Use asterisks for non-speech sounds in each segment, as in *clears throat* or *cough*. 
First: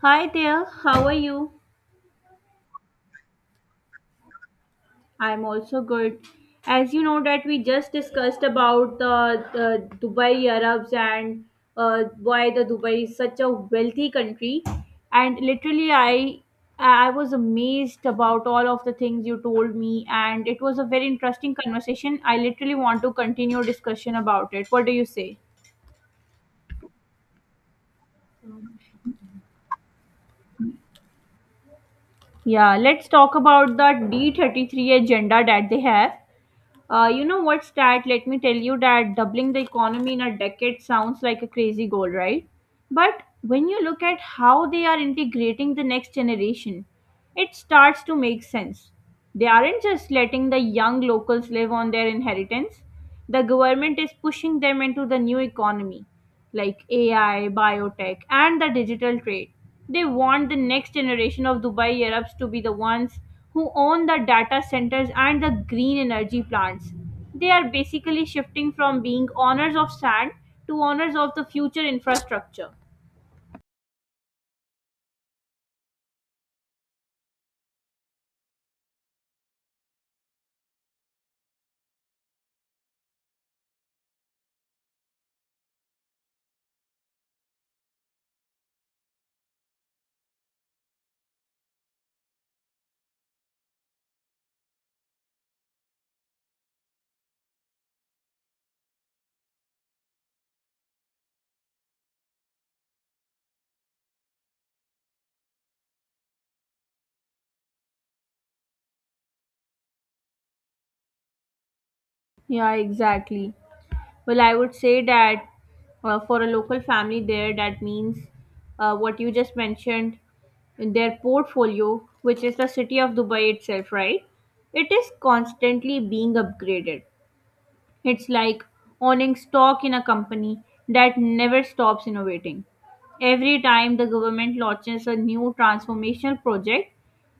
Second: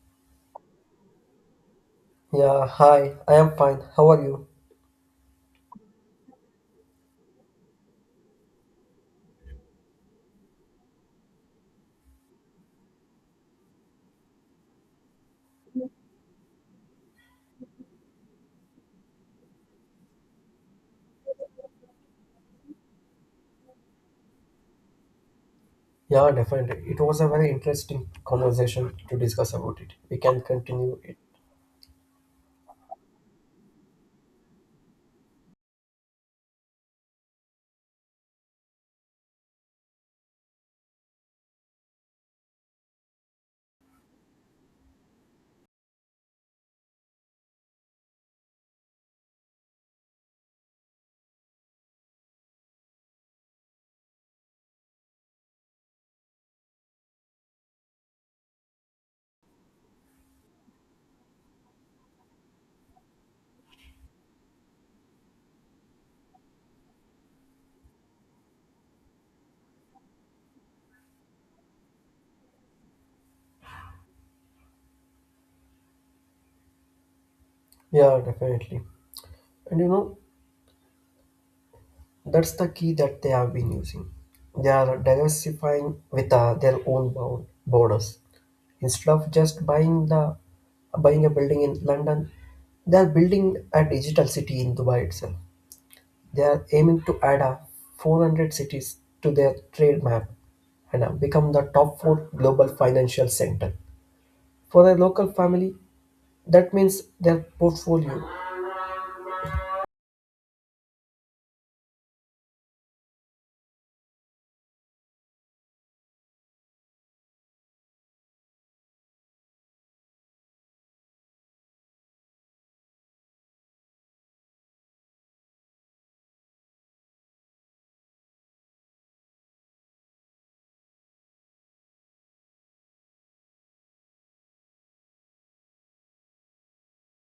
Hi there, how are you? Yeah, hi, I am fine. How are you? I'm also good. As you know that we just discussed about the Dubai Arabs and why the Dubai is such a wealthy country, and literally I was amazed about all of the things you told me, and it was a very interesting conversation. I literally want to continue discussion about it. What do you say? Yeah, definitely. It was a very interesting conversation to discuss about it. We can continue it. Yeah, let's talk about the D33 agenda that they have. You know what's that? Let me tell you that doubling the economy in a decade sounds like a crazy goal, right? But when you look at how they are integrating the next generation, it starts to make sense. They aren't just letting the young locals live on their inheritance. The government is pushing them into the new economy, like AI, biotech, and the digital trade. They want the next generation of Dubai Arabs to be the ones who own the data centers and the green energy plants. They are basically shifting from being owners of sand to owners of the future infrastructure. Yeah, definitely. And that's the key that they have been using. They are diversifying with their own bound borders. Instead of just buying a building in London, they are building a digital city in Dubai itself. They are aiming to add a 400 cities to their trade map and become the top four global financial center. For a local family, that means their portfolio. Yeah, exactly. Well, I would say that for a local family there, that means what you just mentioned, their portfolio, which is the city of Dubai itself, right? It is constantly being upgraded. It's like owning stock in a company that never stops innovating. Every time the government launches a new transformational project,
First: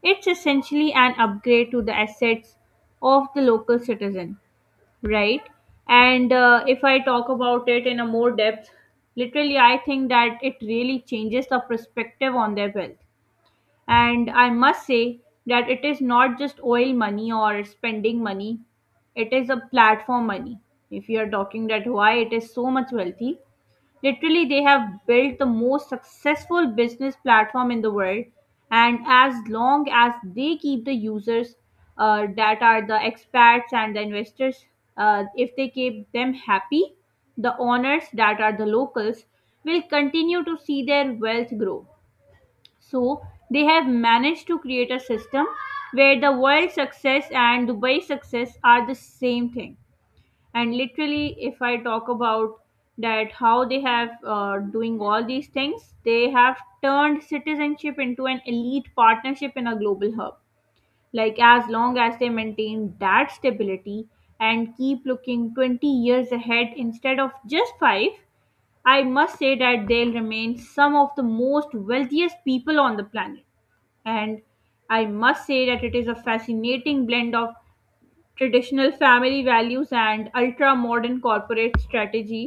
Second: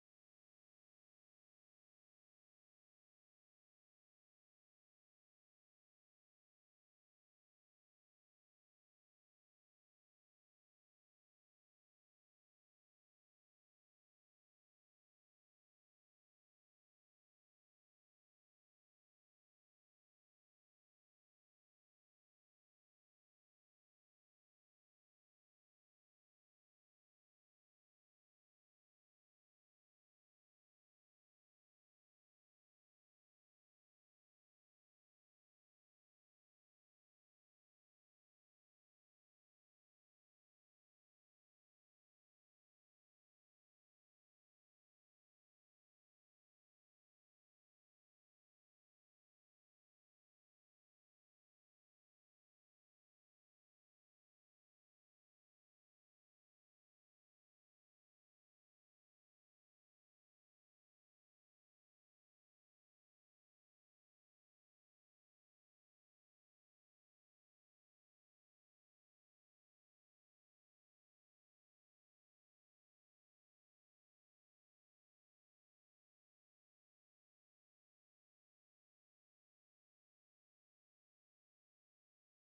it's essentially an upgrade to the assets of the local citizen, right? And if I talk about it in a more depth, literally, I think that it really changes the perspective on their wealth. And I must say that it is not just oil money or spending money, it is a platform money. If you are talking that why it is so much wealthy, literally, they have built the most successful business platform in the world. And as long as they keep the users, that are the expats and the investors, if they keep them happy, the owners that are the locals will continue to see their wealth grow. So they have managed to create a system where the world success and Dubai success are the same thing. And literally, if I talk about that how they have doing all these things, they have turned citizenship into an elite partnership in a global hub. Like, as long as they maintain that stability and keep looking 20 years ahead instead of just 5, I must say that they'll remain some of the most wealthiest people on the planet. And I must say that it is a fascinating blend of traditional family values and ultra modern corporate strategy.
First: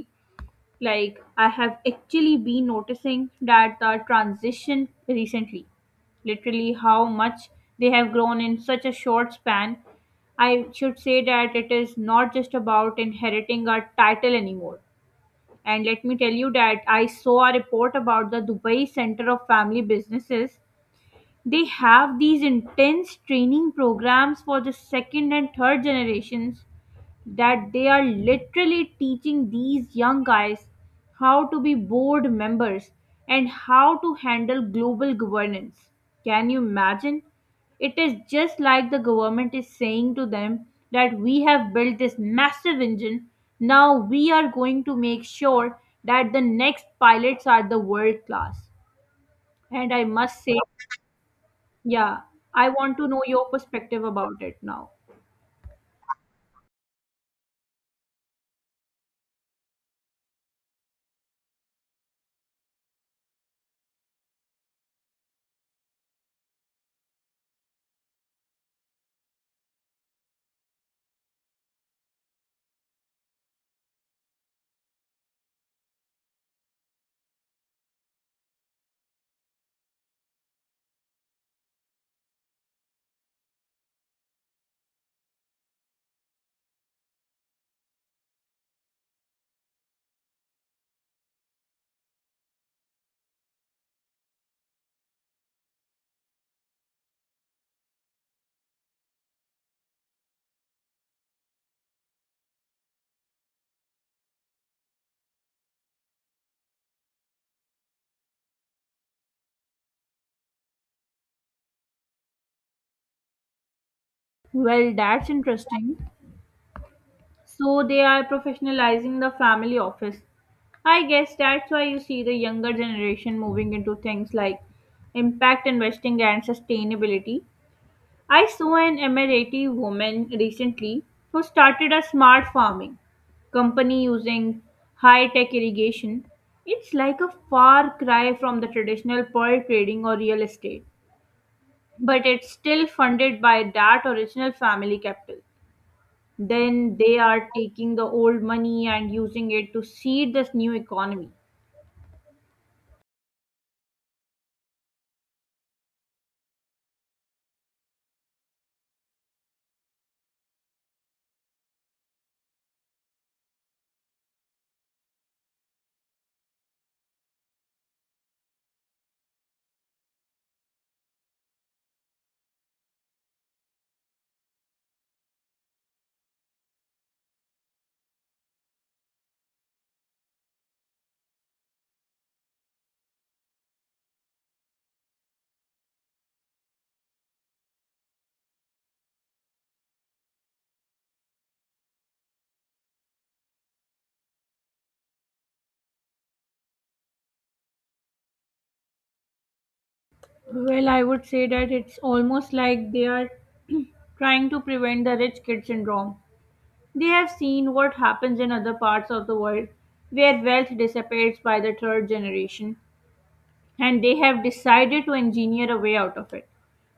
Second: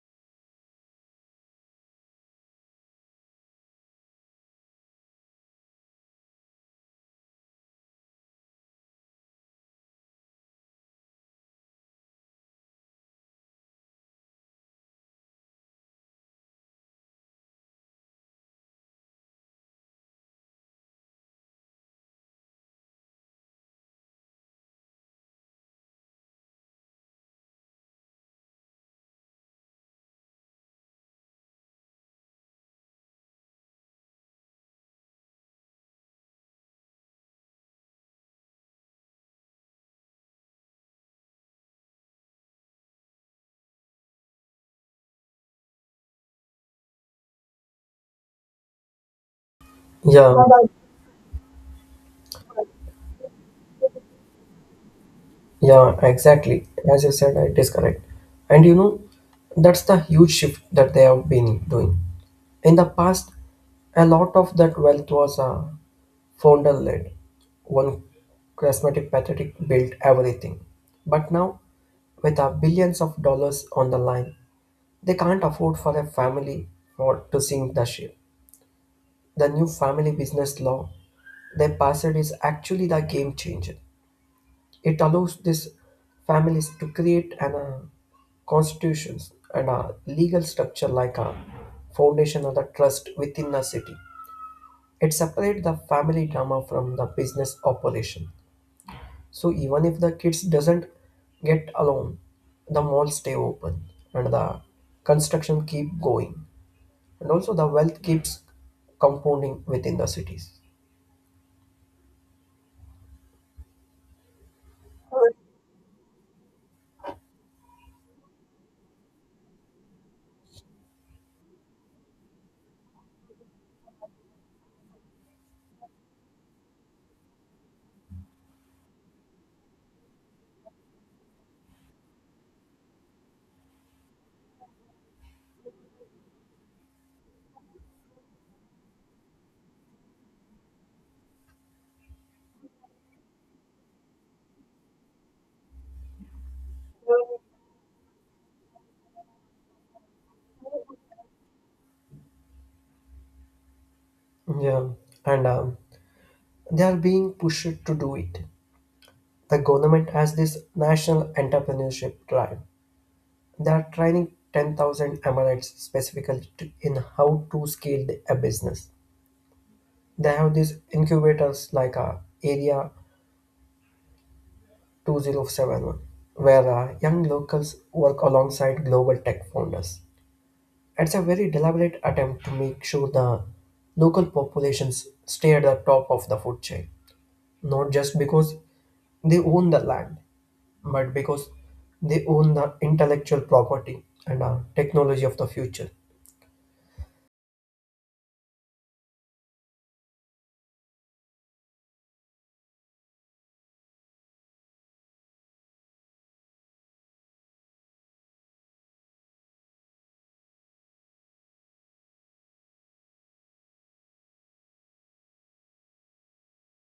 Like, I have actually been noticing that the transition recently, literally how much they have grown in such a short span. I should say that it is not just about inheriting a title anymore. And let me tell you that I saw a report about the Dubai Center of Family Businesses. They have these intense training programs for the second and third generations, that they are literally teaching these young guys how to be board members and how to handle global governance. Can you imagine? It is just like the government is saying to them that we have built this massive engine. Now we are going to make sure that the next pilots are the world class. And I Yeah, must say, yeah, I want to know your perspective about it now. yeah, exactly. As you said, it is correct. And that's the huge shift that they have been doing. In the past, a lot of that wealth was founder led. One charismatic pathetic built everything. But now, with our billions of dollars on the line, they can't afford for a family or to sink the ship. The new family business law they passed is actually the game changer. It allows these families to create an constitutions and a legal structure like a foundation or the trust within a city. It separates the family drama from the business operation. So even if the kids doesn't get along, the malls stay open and the construction keep going. And also the wealth keeps compounding within the cities. Well, that's interesting. So they are professionalizing the family office. I guess that's why you see the younger generation moving into things like impact investing and sustainability. I saw an Emirati woman recently who started a smart farming company using high tech irrigation. It's like a far cry from the traditional pearl trading or real estate, but it's still funded by that original family capital. Then they are taking the old money and using it to seed this new economy. Yeah, and they are being pushed to do it. The government has this national entrepreneurship drive. They are training 10,000 emirates, specifically in how to scale a business. They have these incubators like area 2071, where young locals work alongside global tech founders. It's a very deliberate attempt to make sure the local populations stay at the top of the food chain, not just because they own the land, but because they own the intellectual property and the technology of the future. Well, I would say that it's almost like they are *clears throat* trying to prevent the rich kid syndrome. They have seen what happens in other parts of the world where wealth dissipates by the third generation. And they have decided to engineer a way out of it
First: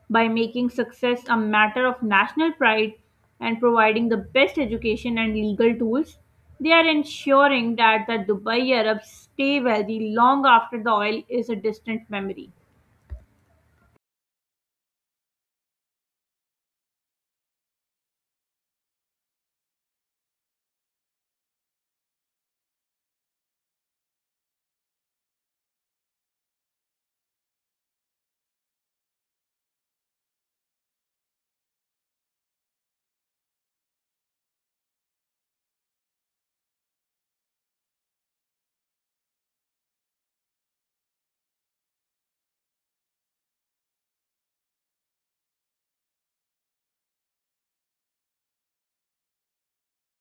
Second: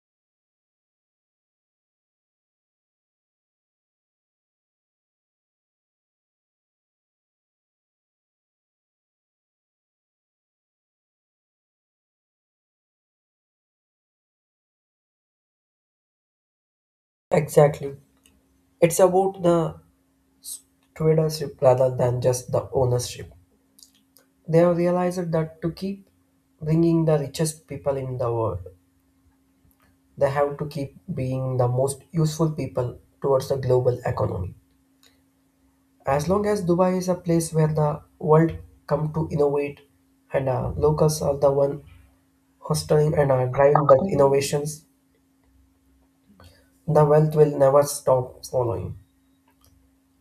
by making success a matter of national pride and providing the best education and legal tools. They are ensuring that the Dubai Arabs stay wealthy long after the oil is a distant memory. Exactly. It's about the tradership rather than just the ownership. They have realized that to keep bringing the richest people in the world, they have to keep being the most useful people towards the global economy. As long as Dubai is a place where the world come to innovate and locals are the one hosting and driving the innovations, the wealth will never stop following.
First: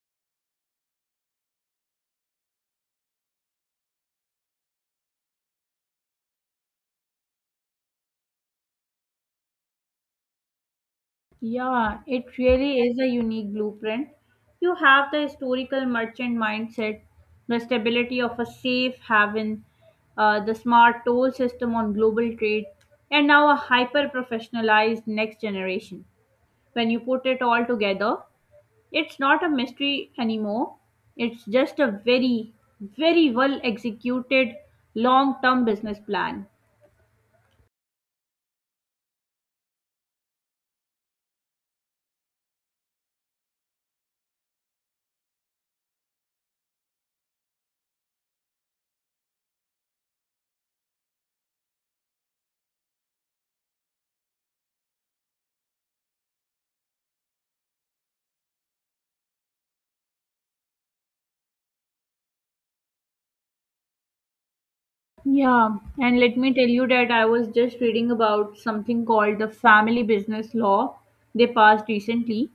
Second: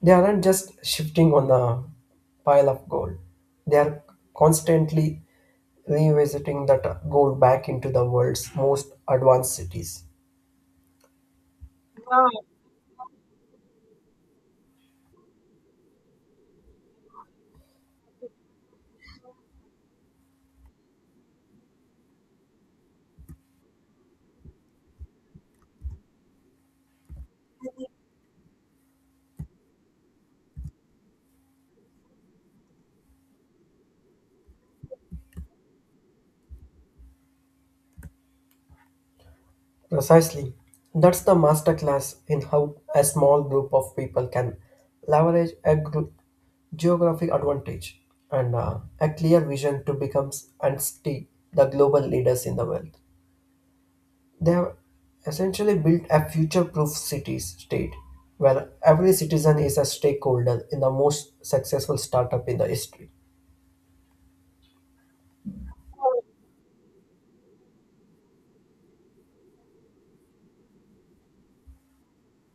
They aren't just shifting on the pile of gold; they are constantly revisiting that gold back into the world's most advanced cities. Yeah, it really is a unique blueprint. You have the historical merchant mindset, the stability of a safe haven, the smart toll system on global trade, and now a hyper professionalized next generation. When you put it all together, it's not a mystery anymore. It's just a very, very well executed long term business plan. Precisely. That's the masterclass in how a small group of people can leverage a group geographic advantage and a clear vision to become and stay the global leaders in the world. They have essentially built a future-proof city state where every citizen is a stakeholder in the most successful startup in the history. Yeah, and let me tell you that I was just reading about something called the family business law they passed recently.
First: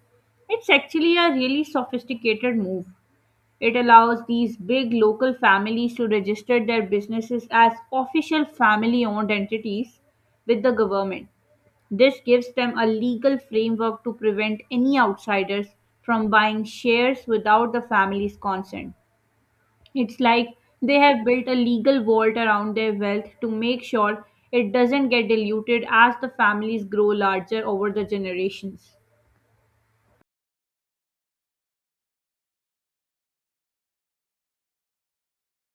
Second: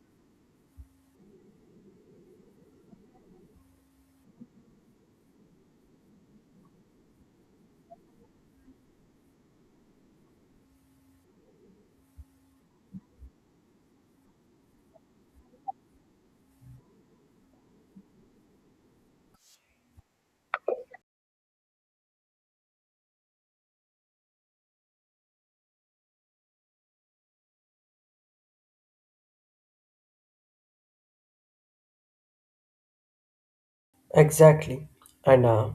It's actually a really sophisticated move. It allows these big local families to register their businesses as official family owned entities with the government. This gives them a legal framework to prevent any outsiders from buying shares without the family's consent. It's like they have built a legal vault around their wealth to make sure it doesn't get diluted as the families grow larger over the generations. Exactly. And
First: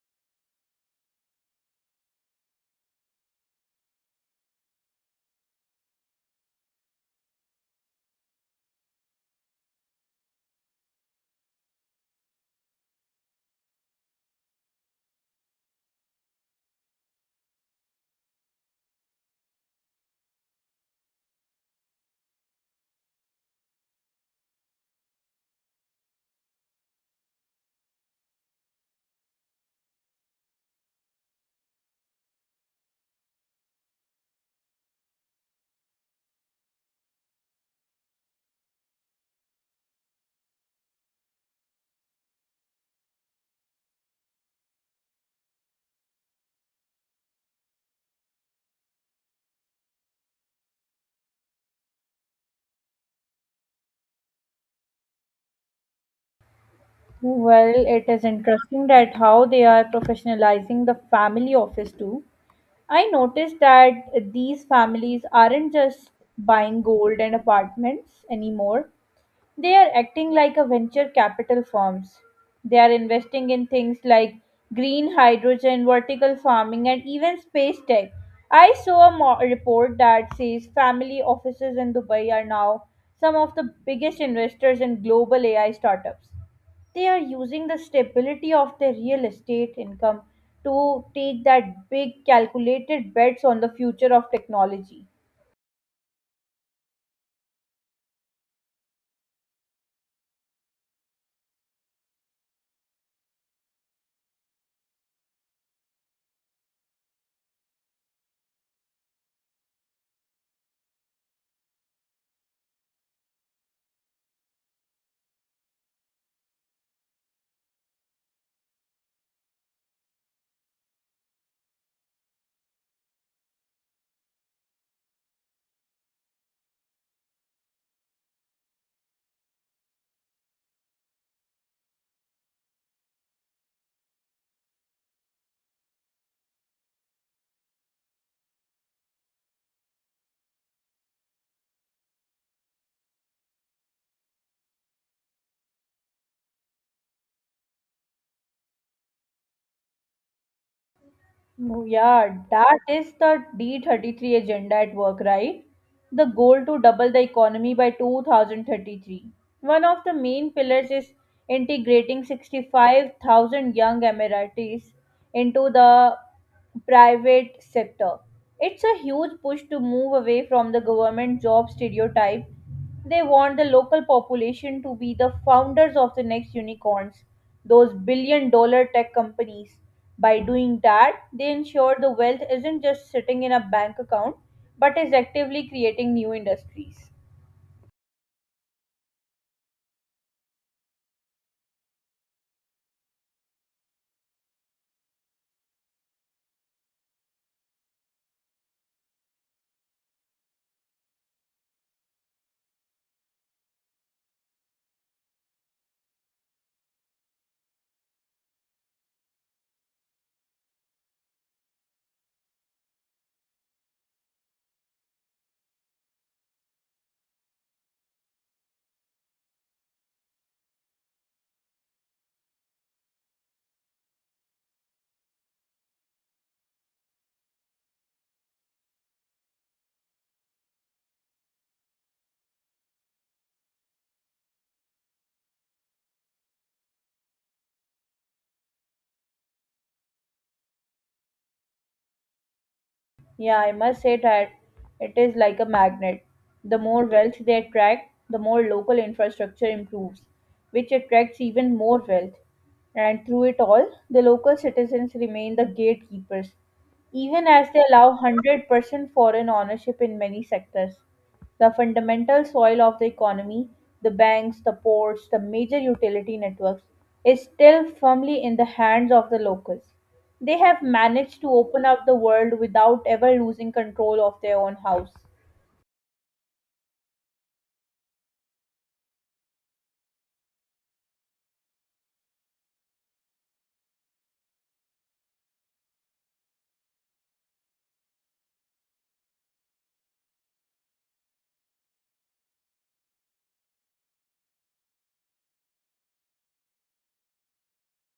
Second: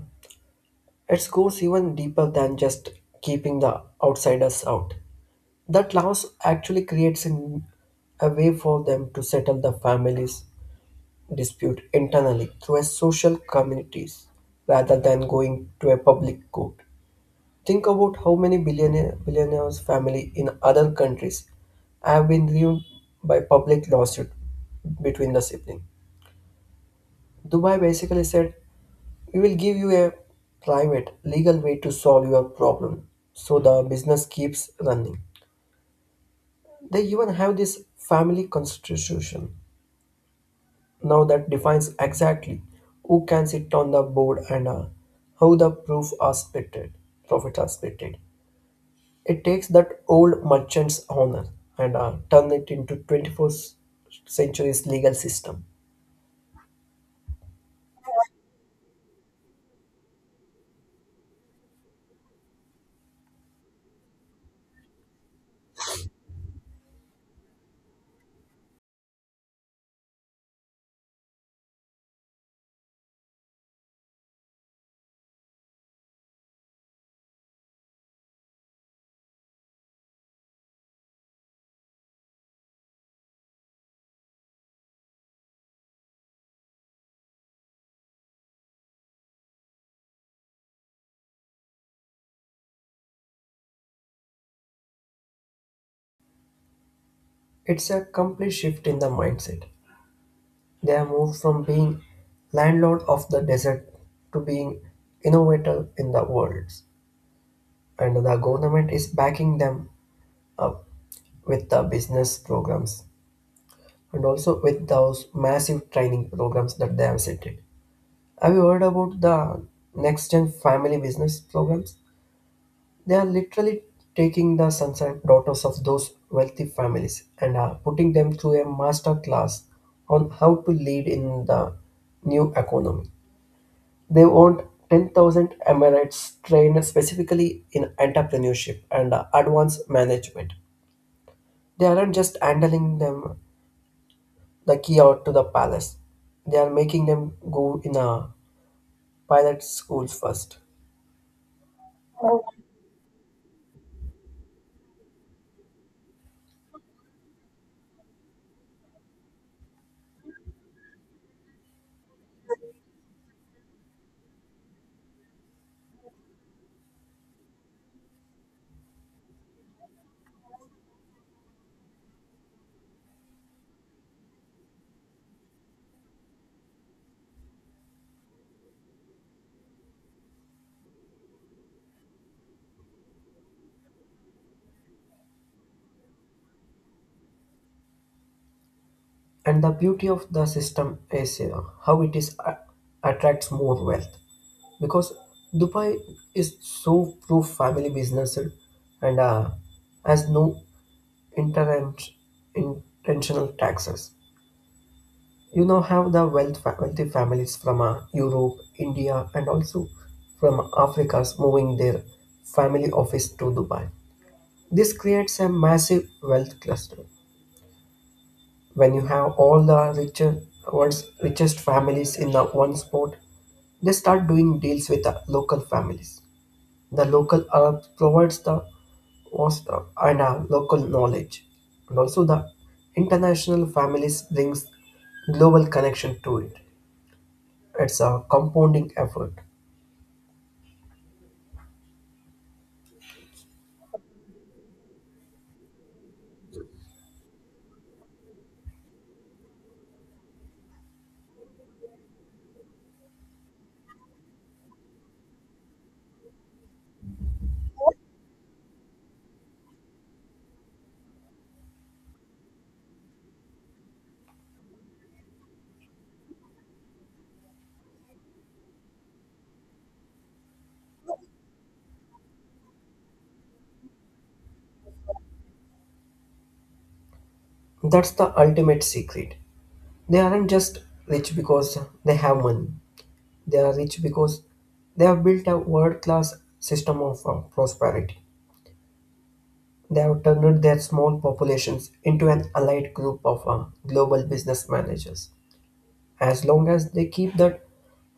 it goes even deeper than just keeping the outsiders out. That loss actually creates a way for them to settle the family's dispute internally through a social communities rather than going to a public court. Think about how many billionaires family in other countries have been ruined by public lawsuit between the siblings. Dubai basically said, "We will give you a private legal way to solve your problem." So the business keeps running. They even have this family constitution now that defines exactly who can sit on the board and how the proof are splitted, profit are splitted. It takes that old merchant's honor and turn it into 21st century's legal system. Well, it is interesting that how they are professionalizing the family office too. I noticed that these families aren't just buying gold and apartments anymore. They are acting like a venture capital firms. They are investing in things like green hydrogen, vertical farming, and even space tech. I saw a report that says family offices in Dubai are now some of the biggest investors in global AI startups. They are using the stability of their real estate income to take that big calculated bets on the future of technology. It's a complete shift in the mindset. They have moved from being landlord of the desert to being innovator in the world. And the government is backing them up with the business programs and also with those massive training programs that they have set it. Have you heard about the next gen family business programs? They are literally taking the sons and daughters of those wealthy families and are putting them through a master class on how to lead in the new economy. They want 10,000 Emirates trained specifically in entrepreneurship and advanced management. They aren't just handling them the key out to the palace. They are making them go in a pilot school first. Oh, yeah, that is the D33 agenda at work, right? The goal to double the economy by 2033. One of the main pillars is integrating 65,000 young Emiratis into the private sector. It's a huge push to move away from the government job stereotype. They want the local population to be the founders of the next unicorns, those billion-dollar tech companies. By doing that, they ensure the wealth isn't just sitting in a bank account, but is actively creating new industries. And the beauty of the system is how it is attracts more wealth because Dubai is so pro family business and has no inter- intentional taxes. You now have the wealthy families from Europe, India, and also from Africa's moving their family office to Dubai. This creates a massive wealth cluster. When you have all the richer, world's richest families in the one spot, they start doing deals with the local families. The local Arab provides the vast and local knowledge, and also the international families brings global connection to it. It's a compounding effort. Yeah, I must say that it is like a magnet. The more wealth they attract, the more local infrastructure improves, which attracts even more wealth. And through it all, the local citizens remain the gatekeepers, even as they allow 100% foreign ownership in many sectors. The fundamental soil of the economy, the banks, the ports, the major utility networks, is still firmly in the hands of the locals. They have managed to open up the world without ever losing control of their own house. That's the ultimate secret. They aren't just rich because they have money. They are rich because they have built a world class system of prosperity. They have turned their small populations into an allied group of global business managers. As long as they keep that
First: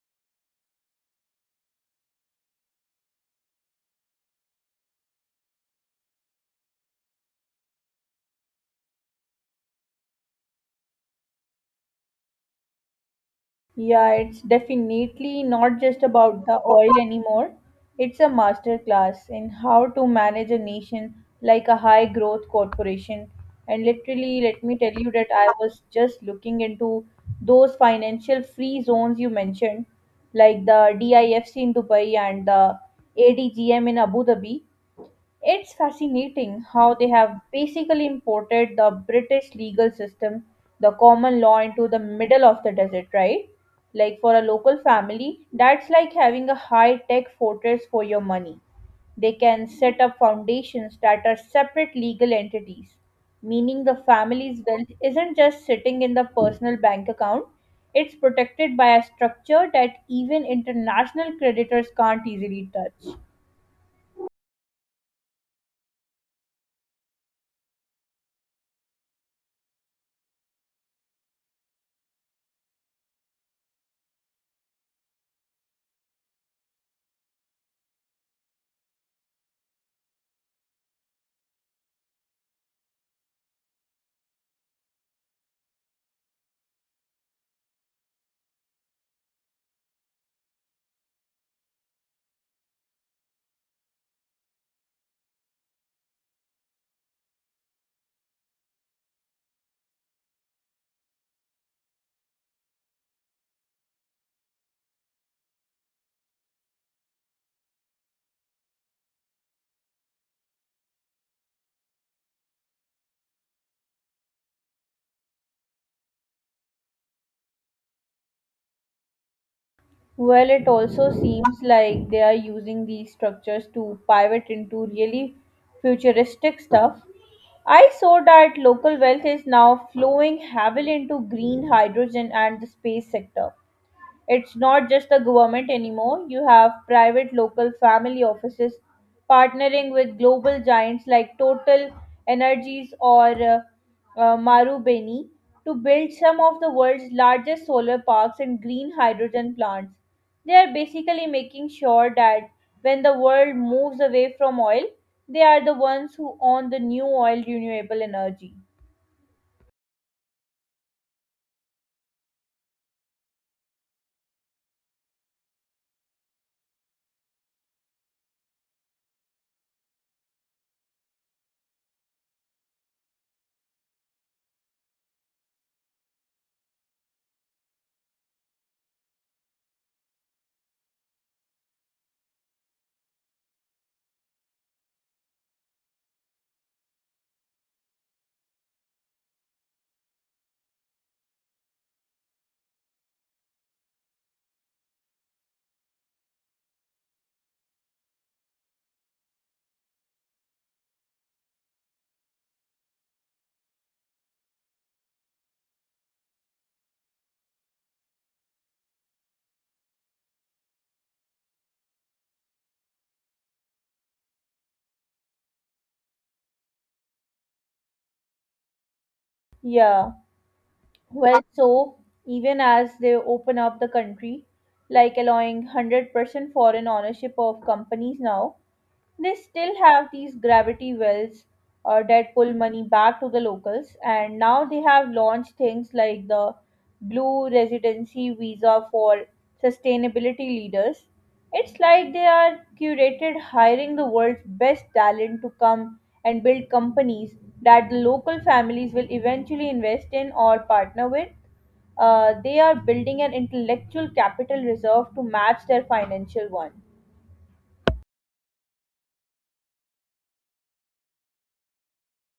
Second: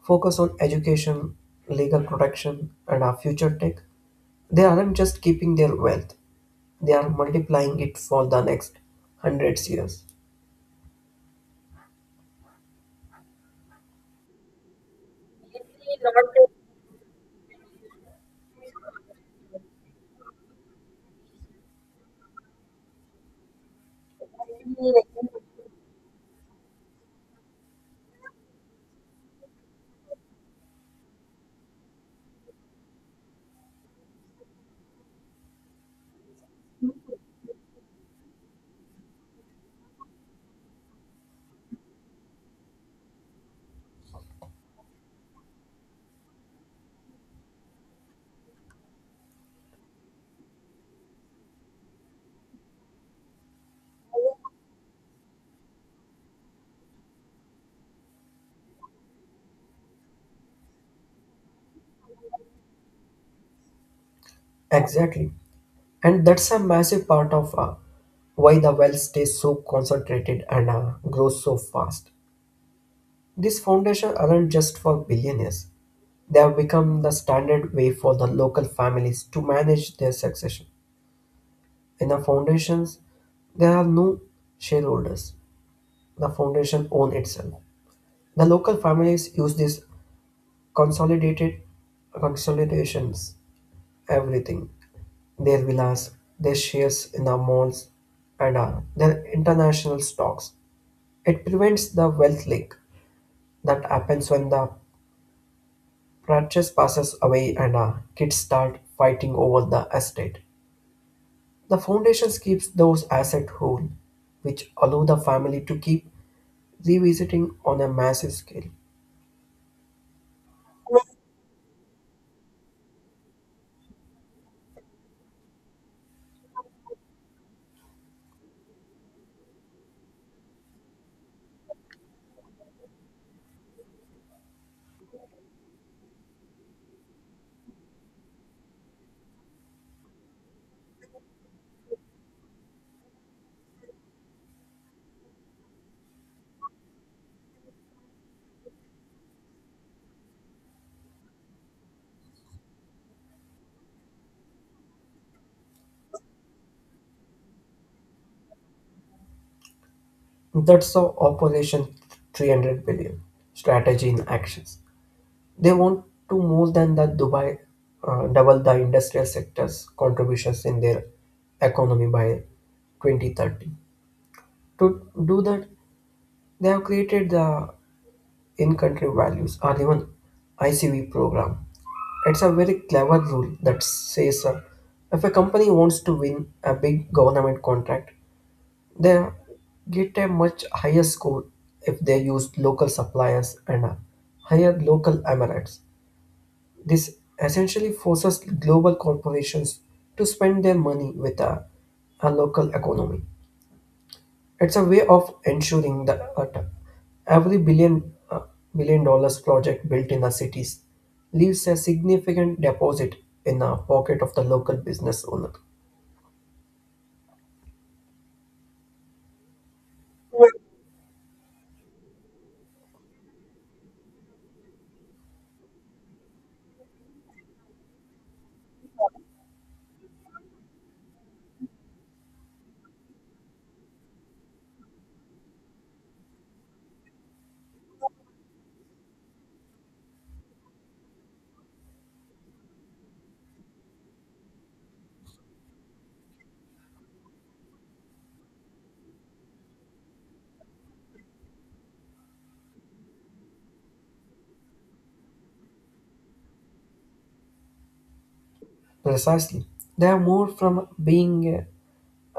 focus on education, legal protection, and our future tech, they aren't just keeping their wealth, they are multiplying it for the next hundreds years. Yeah, it's definitely not just about the oil anymore. It's a masterclass in how to manage a nation like a high growth corporation. And literally, let me tell you that I was just looking into those financial free zones you mentioned, like the DIFC in Dubai and the ADGM in Abu Dhabi. It's fascinating how they have basically imported the British legal system, the common law, into the middle of the desert, right? Like, for a local family, that's like having a high tech fortress for your money. They can set up foundations that are separate legal entities, meaning the family's wealth isn't just sitting in the personal bank account, it's protected by a structure that even international creditors can't easily touch. Exactly. And that's a massive part of why the wealth stays so concentrated and grows so fast. These foundations aren't just for billionaires; they have become the standard way for the local families to manage their succession. In the foundations, there are no shareholders; the foundation owns itself. The local families use these consolidated consolidations everything, their villas, their shares in the malls, and their international stocks. It prevents the wealth leak that happens when the purchase passes away and kids start fighting over the estate. The foundations keeps those assets whole, which allow the family to keep revisiting on a massive scale. Well, it also seems like they are using these structures to pivot into really futuristic stuff. I saw that local wealth is now flowing heavily into green hydrogen and the space sector. It's not just the government anymore. You have private local family offices partnering with global giants like Total Energies or Marubeni to build some of the world's largest solar parks and green hydrogen plants. They are basically making sure that when the world moves away from oil, they are the ones who own the new oil renewable energy. That's the Operation 300 billion strategy in actions. They want to more than that Dubai double the industrial sector's contributions in their economy by 2030. To do that, they have created the in-country values or even ICV program. It's a very clever rule that says if a company wants to win a big government contract, they get a much higher score if they use local suppliers and hire local emirates. This essentially forces global corporations to spend their money with a local economy. It's a way of ensuring that every billion dollars project built in the cities leaves a significant deposit in the pocket of the local business owner. Yeah. Well, so even as they open up the country, like allowing 100% foreign ownership of companies now, they still have these gravity wells, that pull money back to the locals, and now they have launched things like the Blue Residency Visa for sustainability leaders. It's like they are curated hiring the world's best talent to come and build companies that the local families will eventually invest in or partner with. They are building an intellectual capital reserve to match their financial one. Precisely, they are more from being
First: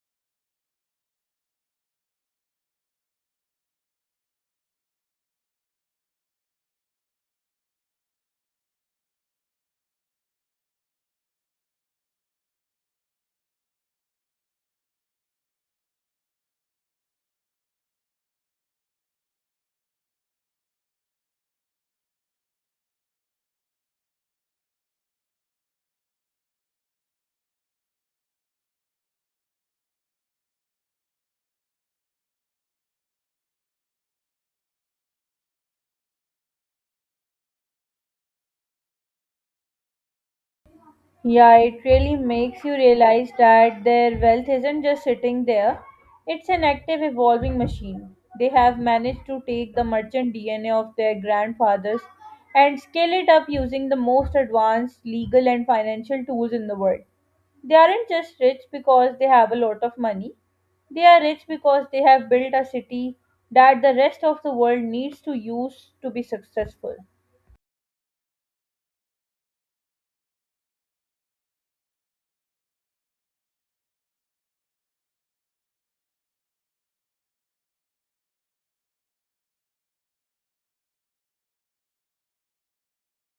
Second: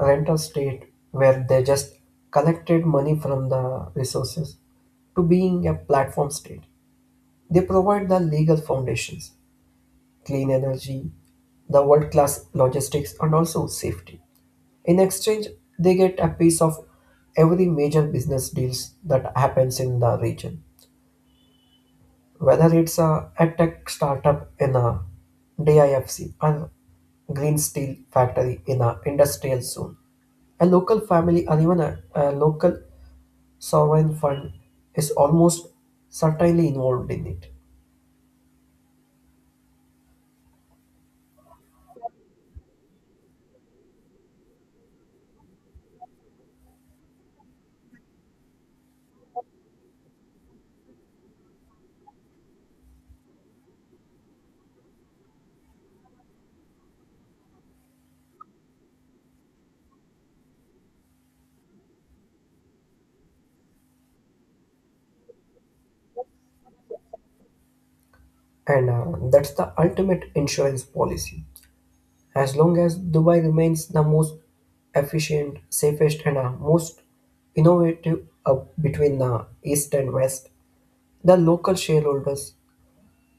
a rental state where they just collected money from the resources to being a platform state. They provide the legal foundations, clean energy, the world class logistics, and also safety. In exchange, they get a piece of every major business deals that happens in the region, whether it's a tech startup in a DIFC or green steel factory in an industrial zone. A local family or even a local sovereign fund is almost certainly involved in it. Yeah, it really makes you realize that their wealth isn't just sitting there, it's an active, evolving machine. They have managed to take the merchant DNA of their grandfathers and scale it up using the most advanced legal and financial tools in the world. They aren't just rich because they have a lot of money, they are rich because they have built a city that the rest of the world needs to use to be successful. And that's the ultimate insurance policy. As long as Dubai remains the most efficient, safest, and most innovative between the East and West, the local shareholders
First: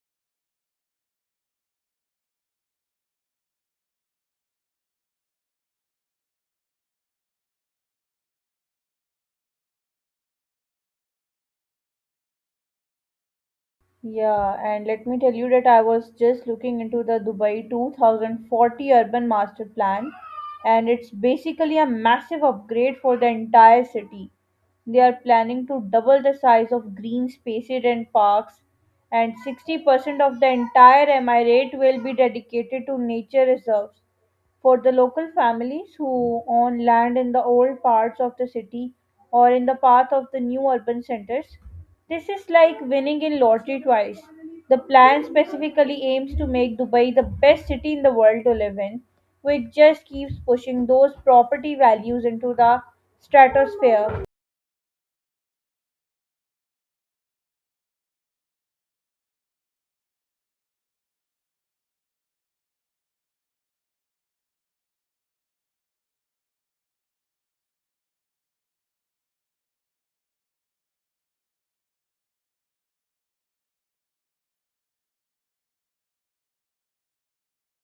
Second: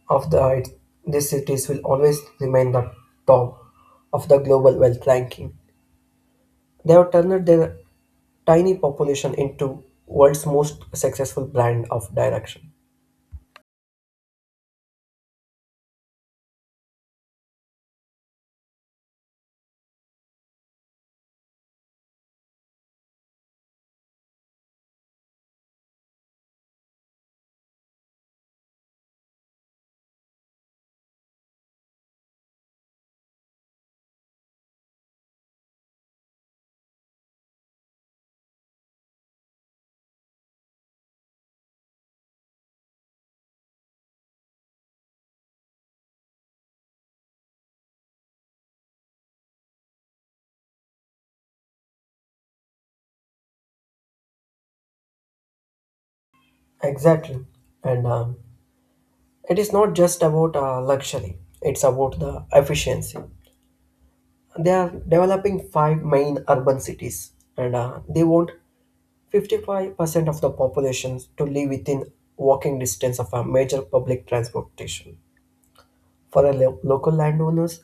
of the these cities will always remain the top of the global wealth ranking. They have turned their tiny population into world's most successful brand of direction. Yeah, and let me tell you that I was just looking into the Dubai 2040 Urban Master Plan, and it's basically a massive upgrade for the entire city. They are planning to double the size of green spaces and parks, and 60% of the entire emirate will be dedicated to nature reserves for the local families who own land in the old parts of the city or in the path of the new urban centers. This is like winning in lottery twice. The plan specifically aims to make Dubai the best city in the world to live in, which just keeps pushing those property values into the stratosphere. Exactly, and it is not just about luxury, it's about the efficiency. They are developing five main urban cities and they want 55% of the population to live within walking distance of a major public transportation. For the local landowners,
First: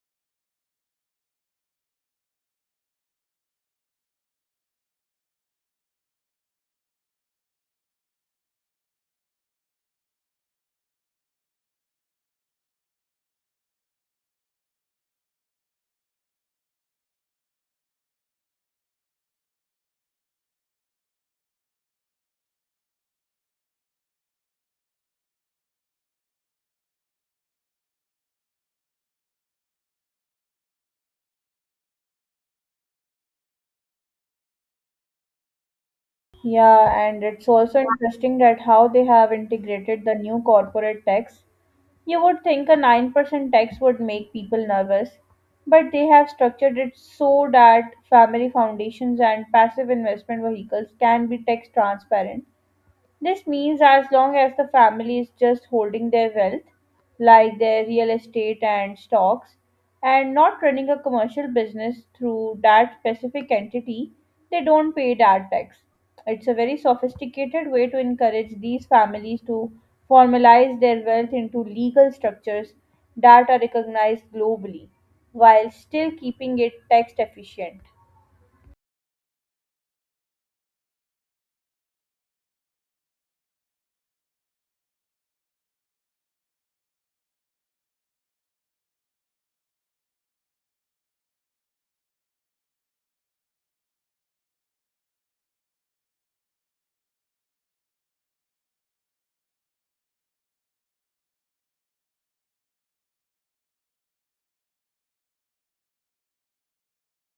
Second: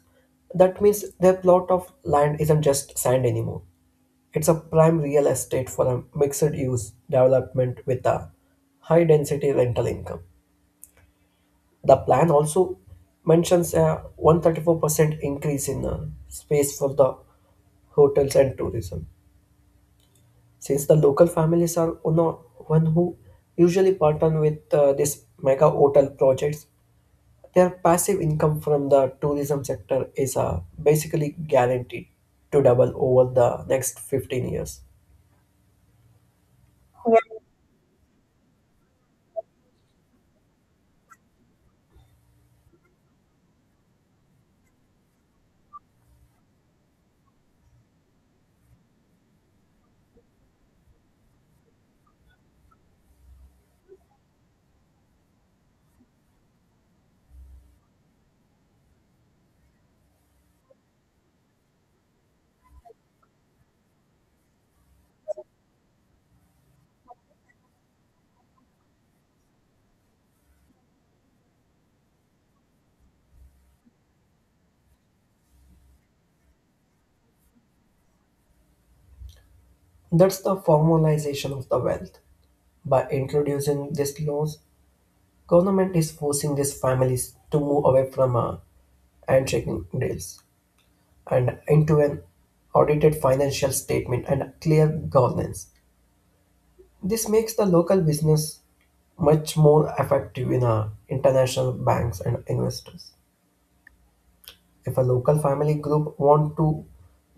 that means their plot of land isn't just sand anymore. It's a prime real estate for a mixed use development with a high density rental income. The plan also mentions a 134% increase in space for the hotels and tourism. Since the local families are one who usually partner with these mega hotel projects, their passive income from the tourism sector is basically guaranteed to double over the next 15 years. Yeah, and it's also interesting that how they have integrated the new corporate tax. You would think a 9% tax would make people nervous, but they have structured it so that family foundations and passive investment vehicles can be tax transparent. This means as long as the family is just holding their wealth, like their real estate and stocks, and not running a commercial business through that specific entity, they don't pay that tax. It's a very sophisticated way to encourage these families to formalize their wealth into legal structures that are recognized globally while still keeping it tax efficient. That's the formalization of the wealth. By introducing these laws, government is forcing these families to move away from handshaking deals and into an audited financial statement and clear governance. This makes the local business much more effective in international banks and investors. If a local family group want to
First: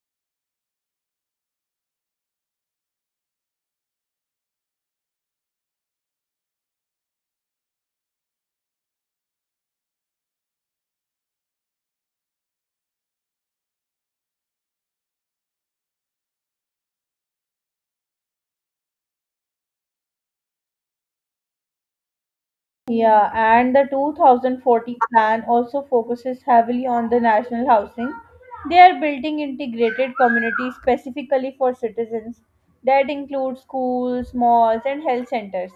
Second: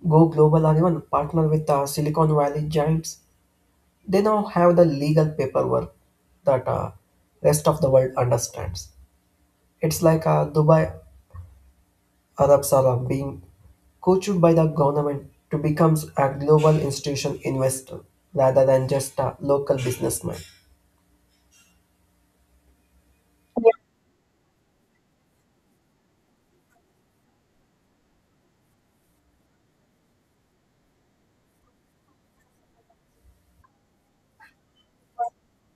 go global or even partner with Silicon Valley giants, they now have the legal paperwork that rest of the world understands. It's like Dubai Arab Salam being coached by the government to become a global institution investor rather than just a local businessman. Yeah, and the 2040 plan also focuses heavily on the national housing. They are building integrated communities specifically for citizens that include schools, malls, and health centers.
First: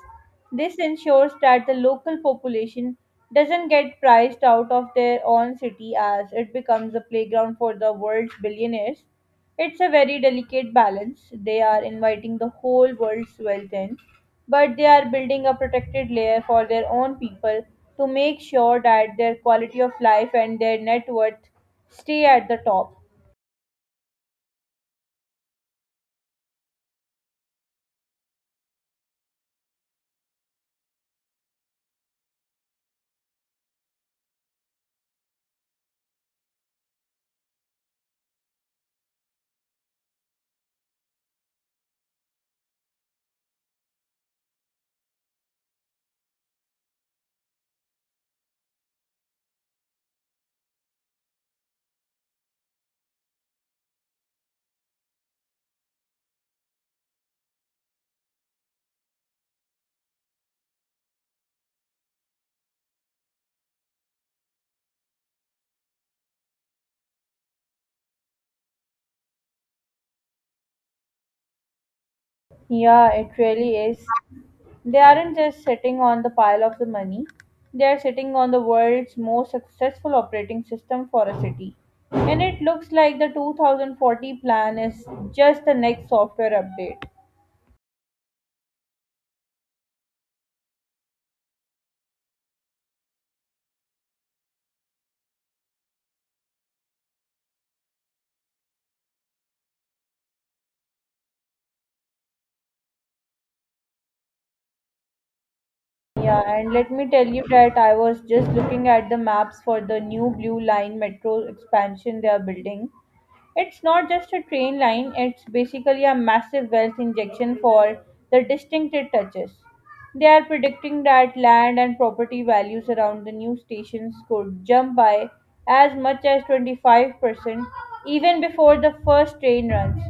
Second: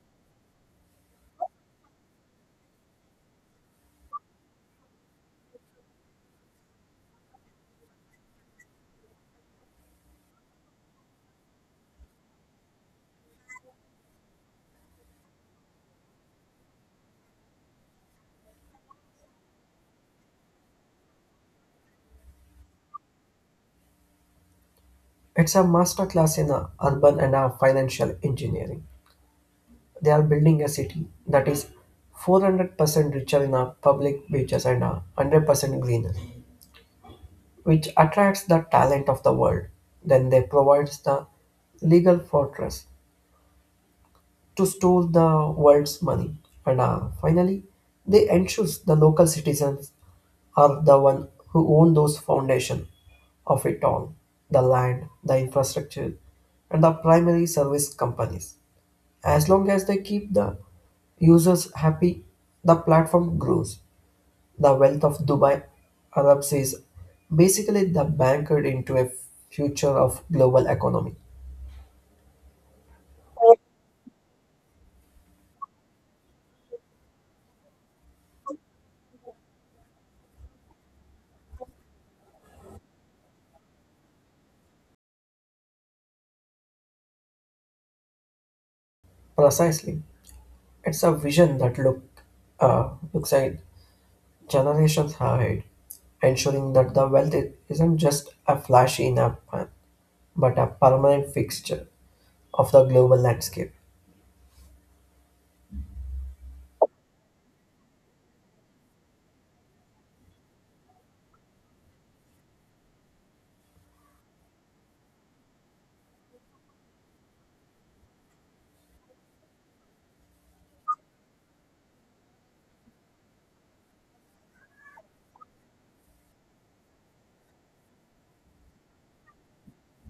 This ensures that the local population doesn't get priced out of their own city as it becomes a playground for the world's billionaires. It's a very delicate balance. They are inviting the whole world's wealth in, but they are building a protected layer for their own people to make sure that their quality of life and their net worth stay at the top. It's a masterclass in urban and financial engineering. They are building a city that is 400% richer in public beaches and 100% greener, which attracts the talent of the world. Then they provides the legal fortress to store the world's money. And finally, they ensures the local citizens are the one who own those foundation of it all, the land, the infrastructure, and the primary service companies. As long as they keep the users happy, the platform grows. The wealth of Dubai Arabs is basically the bankered into a future of global economy. Yeah, it really is. They aren't just sitting on the pile of the money, they are sitting on the world's most successful operating system for a city. And it looks like the 2040 plan is just the next software update. Precisely, it's a vision that looks at generations have held, ensuring that the wealth isn't just a flash in a pan, but a permanent fixture of the global landscape. Yeah, and let me tell you that I was just looking at the maps for the new Blue Line metro expansion they are building. It's not just a train line, it's basically a massive wealth injection for the district it touches. They are predicting that land and property values around the new stations could jump by as much as 25% even before the first train runs.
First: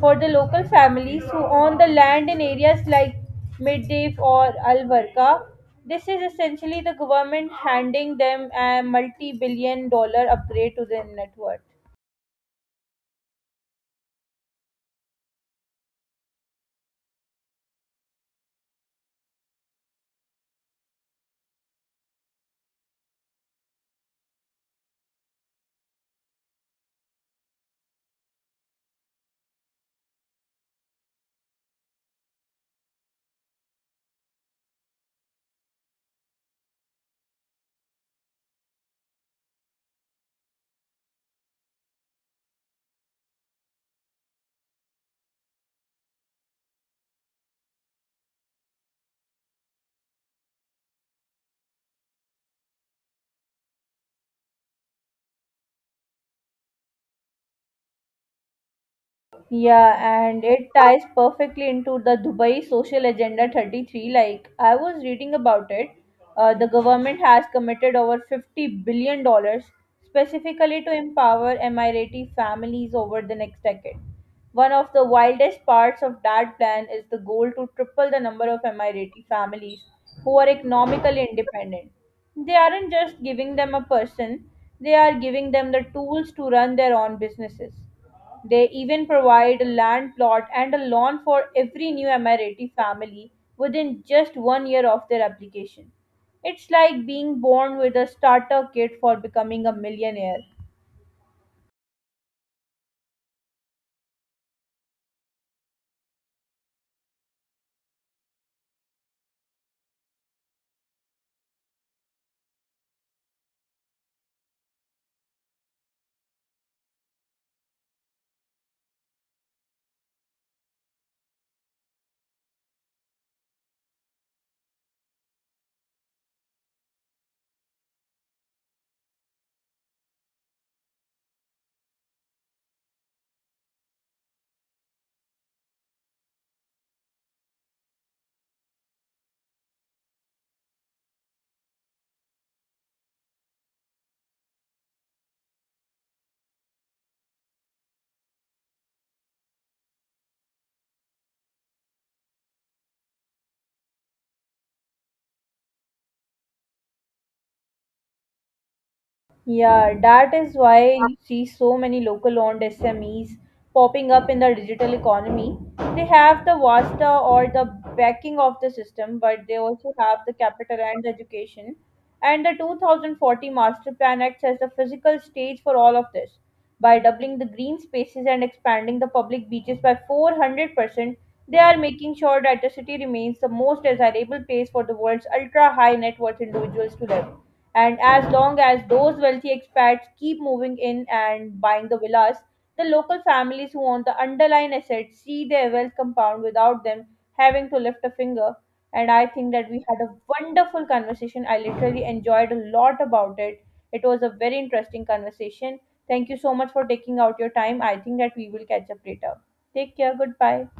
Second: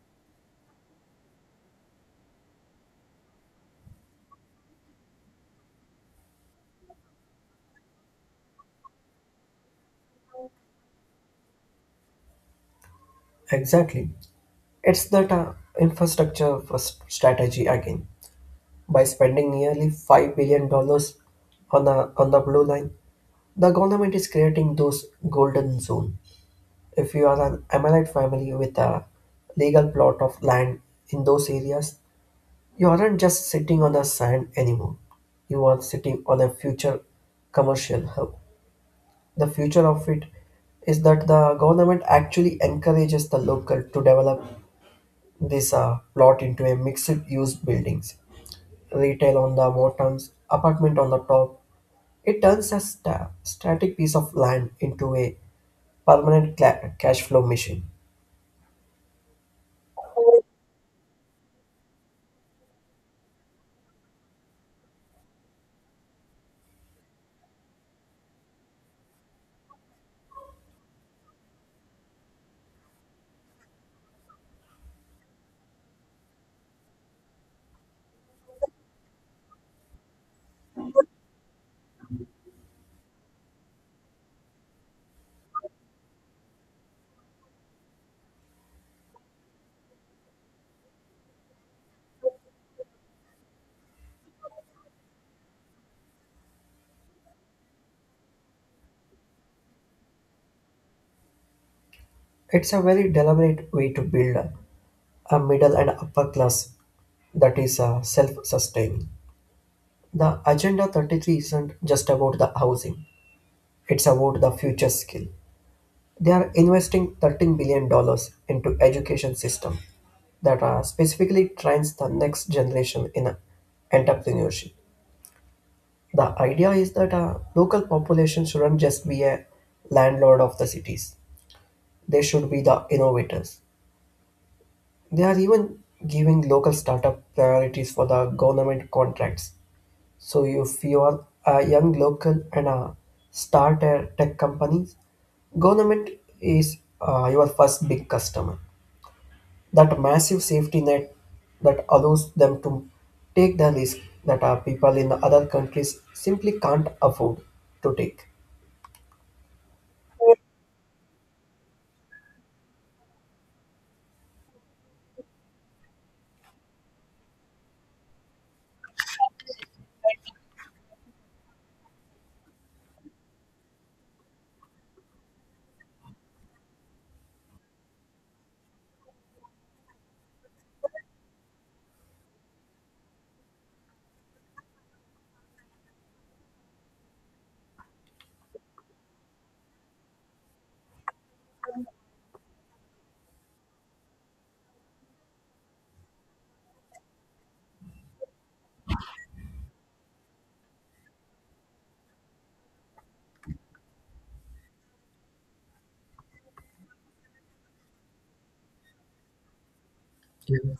For the local families who own the land in areas like Midday or Al Warka, this is essentially the government handing them a multi-billion-dollar upgrade to their net worth. Exactly. It's that infrastructure first strategy again. By spending nearly $5 billion dollars on the, blue line, the government is creating those golden zone. If you are an Emirate family with a legal plot of land in those areas, you aren't just sitting on the sand anymore. You are sitting on a future commercial hub. The future of it is that the government actually encourages the local to develop this plot into a mixed use buildings. Retail on the bottoms, apartment on the top. It turns a static piece of land into a permanent cash flow machine. Yeah, and it ties perfectly into the Dubai Social Agenda 33. Like, I was reading about it. The government has committed over $50 billion dollars specifically to empower Emirati families over the next decade. One of the wildest parts of that plan is the goal to triple the number of Emirati families who are economically independent. They aren't just giving them a person, they are giving them the tools to run their own businesses. They even provide a land plot and a loan for every new Emirati family within just 1 year of their application. It's like being born with a starter kit for becoming a millionaire. It's a very deliberate way to build a middle and upper class that is self-sustaining. The Agenda 33 isn't just about the housing, it's about the future skill. They are investing $13 billion dollars into education system that specifically trains the next generation in entrepreneurship. The idea is that a local population shouldn't just be a landlord of the cities. They should be the innovators. They are even giving local startup priorities for the government contracts. So if you are a young local and start a tech company, government is your first big customer. That massive safety net that allows them to take the risk that people in the other countries simply can't afford to take. Yeah, that is why you see so many local owned SMEs popping up in the digital economy. They have the vasta or the backing of the system, but they also have the capital and the education. And the 2040 Master Plan acts as the physical stage for all of this. By doubling the green spaces and expanding the public beaches by 400%, they are making sure that the city remains the most desirable place for the world's ultra high net worth individuals to live. And as long as those wealthy expats keep moving in and buying the villas, the local families who own the underlying assets see their wealth compound without them having to lift a finger. And I think that we had a wonderful conversation. I literally enjoyed a lot about it. It was a very interesting conversation. Thank you so much for taking out your time. I think that we will catch up later. Take care. Goodbye. Yeah.